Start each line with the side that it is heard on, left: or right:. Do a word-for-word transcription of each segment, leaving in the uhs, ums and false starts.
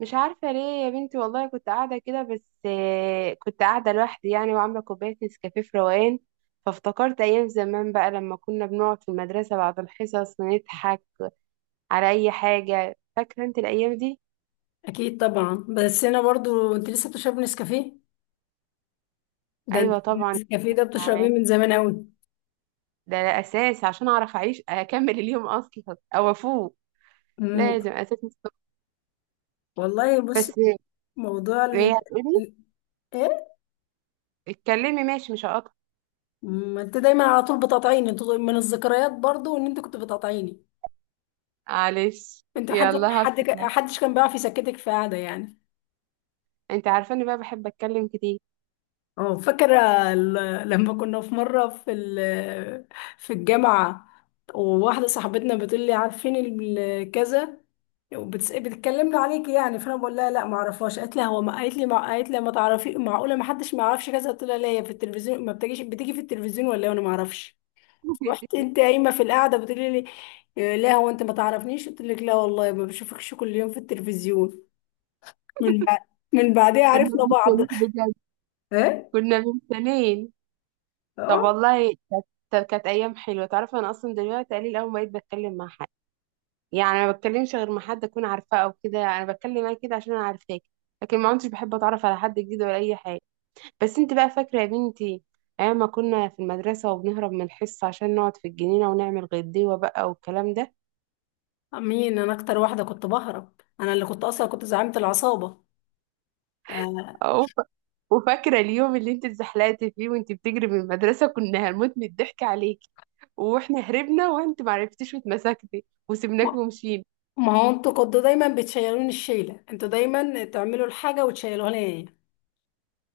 right: مش عارفة ليه. يا بنتي والله كنت قاعدة كده، بس آه، كنت قاعدة لوحدي يعني، وعاملة كوباية نسكافيه في روقان. فافتكرت أيام زمان بقى لما كنا بنقعد في المدرسة بعد الحصص ونضحك على أي حاجة. فاكرة أنت الأيام دي؟
left: اكيد طبعا. بس انا برضو، انت لسه بتشربي نسكافيه؟ ده انت
right: أيوة طبعا.
left: النسكافيه ده بتشربيه من زمان قوي.
right: ده ده أساس عشان أعرف أعيش أكمل اليوم أصلا أو أفوق.
left: امم
right: لازم أساس مستقر.
left: والله بص،
right: بس
left: موضوع ال...
right: هي هتقولي
left: ال- ايه.
right: اتكلمي، ماشي مش هقطع.
left: ما انت دايما على طول بتقاطعيني، انت من الذكريات برضو ان انت كنت بتقاطعيني.
right: معلش،
left: انت حد
right: يلا هص...
left: حد حدش كان بيعرف يسكتك في قعده يعني.
right: أنت عارفة إني بقى بحب أتكلم كتير.
left: اه فاكرة. ال- لما كنا في مرة في ال- في الجامعة، وواحدة صاحبتنا بتقول لي عارفين ال- كذا، وبتس- بتكلمني عليك يعني، فانا بقول لها لا ما اعرفهاش. قالت لها هو ما قالت لي ما قالت لي ما تعرفي، معقولة ما حدش ما يعرفش كذا؟ قلت لها لا، هي في التلفزيون ما بتجيش؟ بتيجي في التلفزيون ولا إيه؟ وانا ما اعرفش. رحت انت قايمة في القعدة بتقولي لي إيه، لا هو انت ما تعرفنيش؟ قلت لك لا والله ما بشوفكش كل يوم في التلفزيون. من بعد، من بعدها
right: كنا
left: عرفنا بعض
right: بنتكلم بجد،
left: ايه.
right: كنا من سنين. طب والله كانت كانت كانت ايام حلوه. تعرف انا اصلا دلوقتي قليل اول ما بقيت بتكلم مع حد، يعني انا ما بتكلمش غير مع حد اكون عارفاه، او كده انا بتكلم معاك كده عشان انا عارفاك. لكن ما كنتش بحب اتعرف على حد جديد ولا اي حاجه. بس انت بقى فاكره يا بنتي ايام ما كنا في المدرسه، وبنهرب من الحصه عشان نقعد في الجنينه ونعمل غديوه بقى، والكلام ده؟
left: مين؟ انا اكتر واحده كنت بهرب، انا اللي كنت اصلا كنت زعيمه العصابه. آه.
right: وف- وفاكرة اليوم اللي انت اتزحلقتي فيه وانت بتجري من المدرسة، كنا هنموت من الضحك عليكي. واحنا هربنا وانت معرفتيش واتمسكتي وسبناك
left: ما
right: ومشينا.
left: ما هو انتوا كنتوا دايما بتشيلوني الشيله، انتوا دايما تعملوا الحاجه وتشيلوها لي.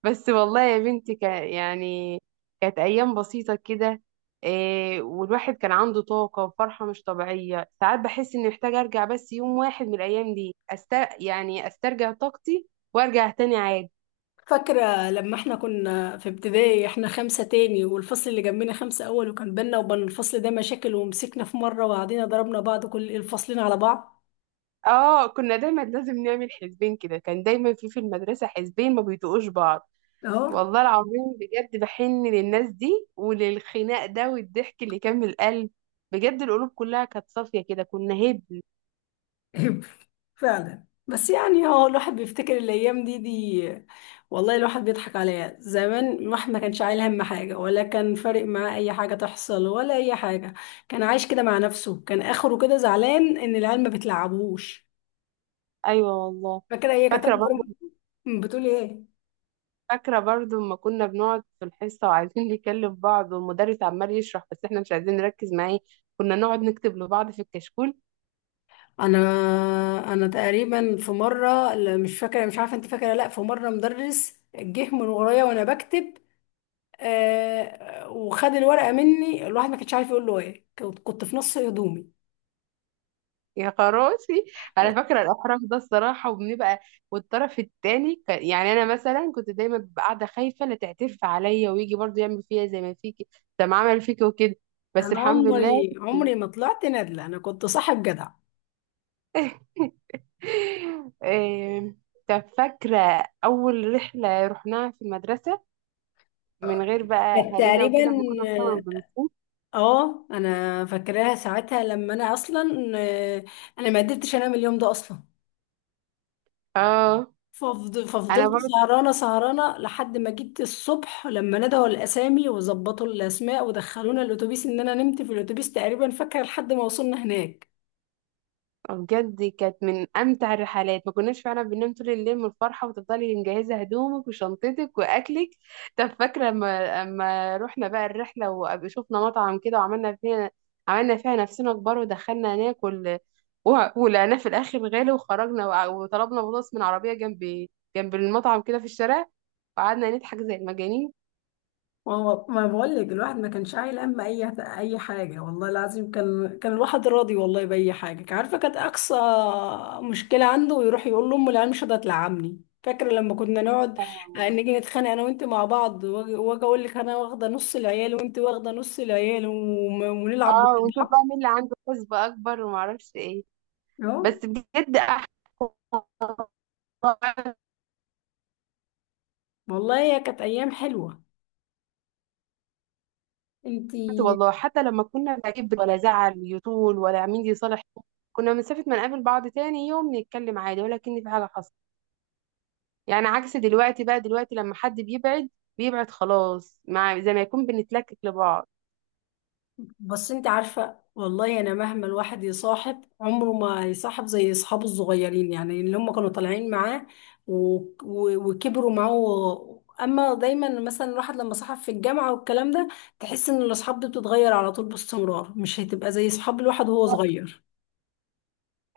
right: بس والله يا بنتي كان يعني، كانت أيام بسيطة كده. إيه، والواحد كان عنده طاقة وفرحة مش طبيعية. ساعات بحس اني محتاجة ارجع بس يوم واحد من الأيام دي، أستر... يعني استرجع طاقتي وارجع تاني عادي.
left: فاكره لما احنا كنا في ابتدائي، احنا خمسه تاني والفصل اللي جنبنا خمسه اول، وكان بينا وبين الفصل ده مشاكل، ومسكنا في مره وقعدنا ضربنا بعض، كل الفصلين على بعض.
right: اه كنا دايما لازم نعمل حزبين كده. كان دايما في في المدرسة حزبين ما بيطوقوش بعض.
left: اهو.
right: والله العظيم بجد بحن للناس دي وللخناق ده والضحك اللي كان من القلب. بجد القلوب كلها كانت صافية كده، كنا هبل.
left: عيب. فعلا. بس يعني هو الواحد بيفتكر الايام دي دي والله الواحد بيضحك عليها. زمان الواحد ما كانش عايل هم حاجه، ولا كان فارق معاه اي حاجه تحصل ولا اي حاجه. كان عايش كده مع نفسه، كان اخره كده زعلان ان العيال ما بتلعبوش.
right: أيوة والله.
left: فاكره هي كانت
right: فاكرة
left: اكبر.
right: برضو.
left: بتقول ايه؟
right: فاكرة برضو لما كنا بنقعد في الحصة وعايزين نكلم بعض والمدرس عمال يشرح، بس احنا مش عايزين نركز معاه. كنا نقعد نكتب لبعض في الكشكول.
left: انا انا تقريبا في مره، لا، مش فاكره. مش عارفه انت فاكره؟ لا، في مره مدرس جه من ورايا وانا بكتب، آه، وخد الورقة مني. الواحد ما كانش عارف يقول له ايه، كنت كنت في نص هدومي.
right: يا خراشي، انا فاكره الاحراج ده الصراحه. وبنبقى والطرف التاني، كان يعني انا مثلا كنت دايما ببقى قاعده خايفه لا تعترف عليا ويجي برضه يعمل فيا زي ما فيكي، زي ما عمل فيكي وكده. بس
left: انا
right: الحمد لله.
left: عمري عمري ما طلعت نادلة، انا كنت صاحب جدع.
right: إيه، طب فاكره اول رحله رحناها في المدرسه، من غير بقى
left: كانت
right: اهالينا
left: تقريبا،
right: وكده، لما كنا بنطلع بالمصروف؟
left: اه انا فاكراها ساعتها لما انا اصلا آه، انا ما قدرتش انام اليوم ده اصلا.
right: اه
left: ففض-
right: انا
left: ففضلت
right: برضه
left: سهرانه سهرانه لحد ما جيت الصبح، لما ندهوا الاسامي وظبطوا الاسماء ودخلونا الاتوبيس، ان انا نمت في الاتوبيس تقريبا فاكره لحد ما وصلنا هناك.
right: بجد كانت من امتع الرحلات. ما كناش فعلا بننام طول الليل من الفرحه، وتفضلي مجهزه هدومك وشنطتك واكلك. طب فاكره لما لما رحنا بقى الرحله وشفنا مطعم كده وعملنا فيها، عملنا فيها نفسنا كبار ودخلنا ناكل، و- ولقيناه في الاخر غالي وخرجنا، وع- وطلبنا بطاطس من عربيه جنب جنب المطعم كده في الشارع، وقعدنا نضحك زي المجانين.
left: ما هو ما بقول لك، الواحد ما كانش عايل هم اي اي حاجه. والله العظيم كان، كان الواحد راضي والله باي حاجه كان عارفه. كانت اقصى مشكله عنده يروح يقول لامه العيال مش راضيه تلعبني. فاكره لما كنا نقعد آه،
right: اه
left: نيجي نتخانق انا وانت مع بعض، واجي وأجي اقول لك انا واخده نص العيال وانت واخده نص العيال، وم- ونلعب ضد
right: آه، ونشوف بقى
left: بعض.
right: مين اللي عنده حسبة اكبر، ومعرفش ايه.
left: اهو.
right: بس بجد احلى.
left: والله هي كانت ايام حلوه. انت،
right: والله حتى لما كنا لا كبر ولا زعل يطول ولا مين يصالح، كنا مسافة ما نقابل بعض تاني يوم نتكلم عادي ولا كأن في حاجة حصلت. يعني عكس دلوقتي بقى. دلوقتي لما حد بيبعد، بيبعد خلاص، مع زي ما يكون بنتلكك لبعض.
left: بس انت عارفة والله، انا مهما الواحد يصاحب عمره ما يصاحب زي اصحابه الصغيرين، يعني اللي هم كانوا طالعين معاه و... و... وكبروا معاه و... اما دايما مثلا الواحد لما صاحب في الجامعة والكلام ده، تحس ان الاصحاب دي بتتغير على طول باستمرار، مش هتبقى زي اصحاب الواحد وهو صغير.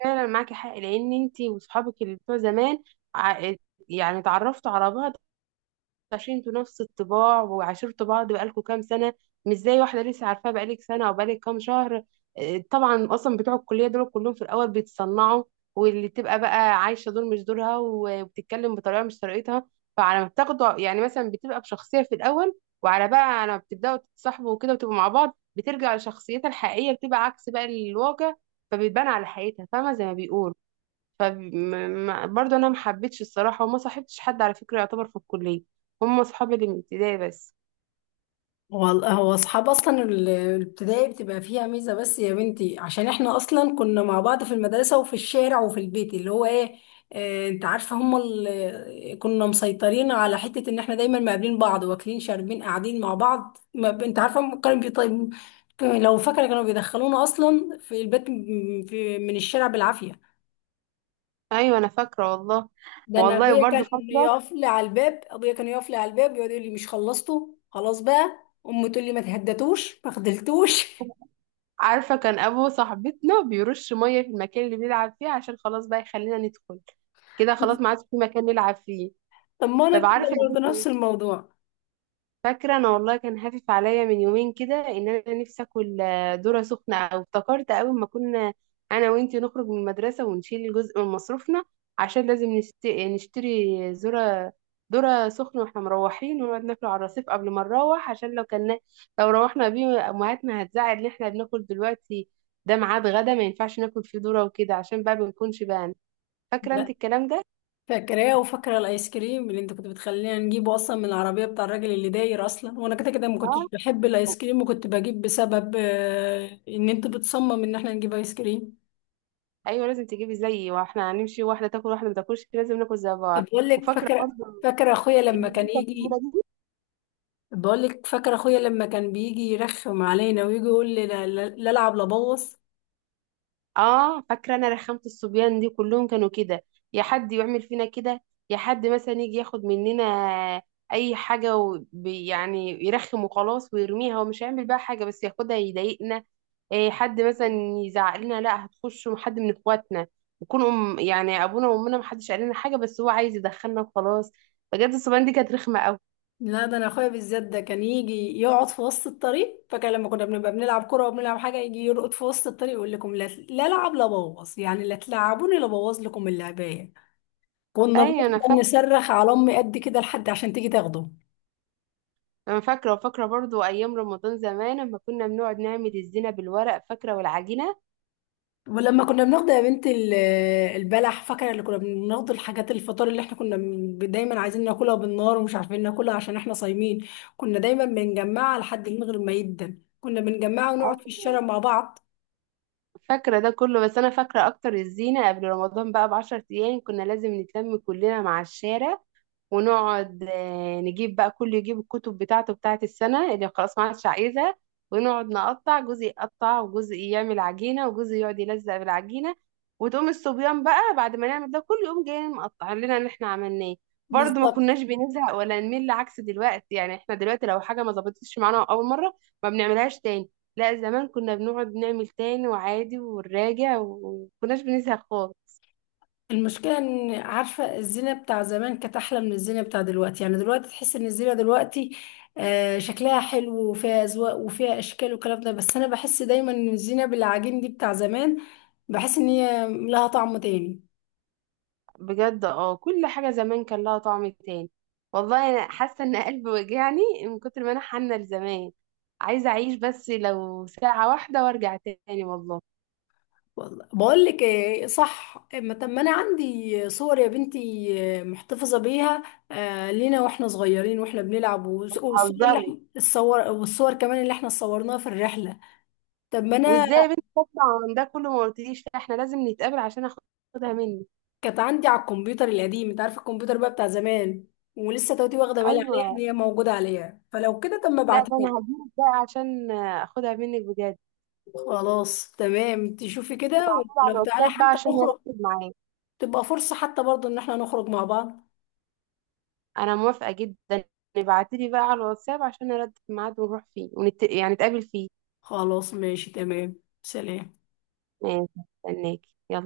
right: فعلا معاكي حق، لأن انتي وصحابك اللي بتوع زمان ع- يعني اتعرفتوا على بعض عشان انتوا نفس الطباع، وعاشرتوا بعض بقالكوا كام سنة. مش زي واحدة لسه عارفاها بقالك سنة أو بقالك كام شهر. اه، طبعا. أصلا بتوع الكلية دول كلهم في الأول بيتصنعوا، واللي تبقى بقى عايشة دول مش دورها وبتتكلم بطريقة مش طريقتها. فعلى ما بتاخدوا، يعني مثلا بتبقى بشخصية في الأول، وعلى بقى على ما بتبدأوا تتصاحبوا وكده وتبقوا مع بعض بترجع لشخصيتها الحقيقية، بتبقى عكس بقى الواقع، فبتبان على حقيقتها، فاهمة زي ما بيقولوا. فبرضه انا ما حبيتش الصراحه، وما صاحبتش حد على فكره يعتبر في الكليه. هم اصحابي اللي من ابتدائي بس.
left: والله هو اصحاب اصلا ال- الابتدائي بتبقى فيها ميزه، بس يا بنتي عشان احنا اصلا كنا مع بعض في المدرسه وفي الشارع وفي البيت، اللي هو ايه، آه، انت عارفه هم ال- كنا مسيطرين على حته ان احنا دايما مقابلين بعض واكلين شاربين قاعدين مع بعض. ما ب- انت عارفه هم كانوا بيطيب لو فاكره كانوا بيدخلونا اصلا في البيت م- في من الشارع بالعافيه.
right: ايوه انا فاكره والله.
left: ده انا
right: والله
left: ابويا
right: برضه
left: كان
right: فاكره.
left: يقف لي على الباب، ابويا كان يقف لي على الباب يقعد يقول لي مش خلصتوا خلاص بقى؟ امي تقول لي ما تهدتوش ما خدلتوش
right: عارفه كان ابو صاحبتنا بيرش ميه في المكان اللي بيلعب فيه عشان خلاص بقى يخلينا ندخل. كده خلاص ما عادش في مكان نلعب فيه.
left: طب ما انا
right: طب
left: كده
right: عارفه،
left: برضه نفس الموضوع.
right: فاكرة أنا والله كان هافف عليا من يومين كده إن أنا نفسي آكل آه، ذرة سخنة. أو افتكرت أول ما كنا أنا وإنتي نخرج من المدرسة ونشيل جزء من مصروفنا عشان لازم نشت- نشتري ذرة، ذرة سخنة، وإحنا مروحين ونقعد ناكله على الرصيف قبل ما نروح، عشان لو كنا، لو روحنا بيه أمهاتنا هتزعل إن إحنا بناكل دلوقتي. ده ميعاد غدا ما ينفعش ناكل فيه ذرة وكده، عشان بقى ما نكونش بقى. فاكرة أنت
left: لا،
right: الكلام ده؟
left: فاكراه، وفاكره الايس كريم اللي انت كنت بتخلينا نجيبه اصلا من العربيه بتاع الراجل اللي داير اصلا، وانا كده كده ما كنتش
right: اه.
left: بحب الايس كريم، وكنت بجيب بسبب آه، ان انت بتصمم ان احنا نجيب ايس كريم.
right: ايوه لازم تجيبي زيي، واحنا هنمشي واحده تاكل واحده ما تاكلش، لازم ناكل زي
left: طب
right: بعض.
left: بقول لك،
right: وفاكره
left: فاكره،
right: برضه
left: فاكره اخويا لما
right: اللي دي
left: كان
right: الكوره
left: يجي،
right: دي.
left: بقول لك فاكره اخويا لما كان بيجي يرخم علينا ويجي يقول لي لا لا- لا العب لا بوظ.
right: اه فاكره انا رخامه الصبيان دي، كلهم كانوا كده. يا حد يعمل فينا كده، يا حد مثلا يجي ياخد مننا اي حاجه وبي يعني يرخم وخلاص ويرميها، ومش هيعمل بقى حاجه، بس ياخدها يضايقنا. إيه حد مثلا يزعق لنا لا هتخش، حد من اخواتنا يكون أم يعني ابونا وامنا محدش قال لنا حاجه، بس هو عايز يدخلنا وخلاص. بجد الصبيان دي كانت رخمه قوي.
left: لا، ده انا اخويا بالذات ده كان يجي يقعد في وسط الطريق، فكان لما كنا بنبقى بنلعب كوره وبنلعب حاجه يجي يرقد في وسط الطريق يقول لكم لا لا العب لا بوظ، يعني لا تلعبوني لا بوظ لكم اللعبايه. كنا
right: ايوه انا
left: بنفضل
right: فاكره.
left: نصرخ على امي قد كده لحد عشان تيجي تاخده.
right: انا فاكره، وفاكره برضو ايام رمضان زمان لما كنا بنقعد نعمل الزينه بالورق، فاكره والعجينه.
left: ولما كنا بناخد يا بنت ال- البلح، فاكره اللي كنا بناخد الحاجات الفطار اللي احنا كنا بن- دايما عايزين ناكلها بالنار ومش عارفين ناكلها عشان احنا صايمين؟ كنا دايما بنجمعها لحد من غير ما يدن، كنا بنجمعها ونقعد في
right: ايوه
left: الشارع مع بعض.
right: فاكره ده كله، بس انا فاكره اكتر الزينه قبل رمضان بقى بعشر ايام، كنا لازم نتلم كلنا مع الشارع، ونقعد آه، نجيب بقى، كل يجيب الكتب بتاعته بتاعت السنة اللي خلاص ما عادش عايزها، ونقعد نقطع جزء يقطع وجزء يعمل عجينة وجزء يقعد يلزق بالعجينة، وتقوم الصبيان بقى بعد ما نعمل ده كله يقوم جاي مقطع لنا اللي احنا عملناه. برضه ما
left: بالظبط.
right: كناش بنزهق ولا نمل، عكس دلوقتي. يعني احنا دلوقتي لو حاجة ما ظبطتش معانا أول مرة ما بنعملهاش تاني. لا زمان كنا بنقعد نعمل تاني وعادي ونراجع، ومكناش بنزهق خالص.
left: المشكلة ان عارفة الزينة بتاع زمان كانت احلى من الزينة بتاع دلوقتي. يعني دلوقتي تحس ان الزينة دلوقتي آه، شكلها حلو وفيها اذواق وفيها اشكال والكلام ده، بس انا بحس دايما ان الزينة بالعجين دي بتاع زمان، بحس ان هي لها طعم تاني.
right: بجد اه كل حاجة زمان كان لها طعم تاني. والله انا حاسة ان قلبي وجعني من كتر ما انا حنة لزمان. عايزة اعيش بس لو ساعة واحدة وارجع تاني، والله.
left: والله بقول لك ايه صح، ما طب ما انا عندي صور يا بنتي، آه، محتفظة بيها، آه، لينا واحنا صغيرين واحنا بنلعب، والصور اللي
right: هزري،
left: احنا الصور، والصور كمان اللي احنا صورناها في الرحلة. طب ما انا
right: وازاي يا بنتي تطلع عن ده كله ما قلتليش؟ لا احنا لازم نتقابل عشان اخدها منك.
left: كانت عندي على الكمبيوتر القديم، انت عارفه الكمبيوتر بقى بتاع زمان، ولسه توتي واخده بالي عليها ان
right: ايوه.
left: هي موجوده عليها، فلو كده طب ما
right: لا
left: ابعتها
right: ده انا
left: لي.
right: هجيلك بقى عشان اخدها منك بجد.
left: خلاص تمام، تشوفي كده.
right: على
left: ولو تعالى
right: الواتساب بقى
left: حتى
right: عشان
left: نخرج،
right: نرتب معاك.
left: تبقى فرصه حتى برضو ان احنا نخرج مع بعض.
right: انا موافقة جدا. ابعتيلي بقى على الواتساب عشان نرتب ميعاد ونروح فيه، ونت... يعني نتقابل فيه.
left: خلاص ماشي تمام. سلام.
right: ماشي. استناكي يلا.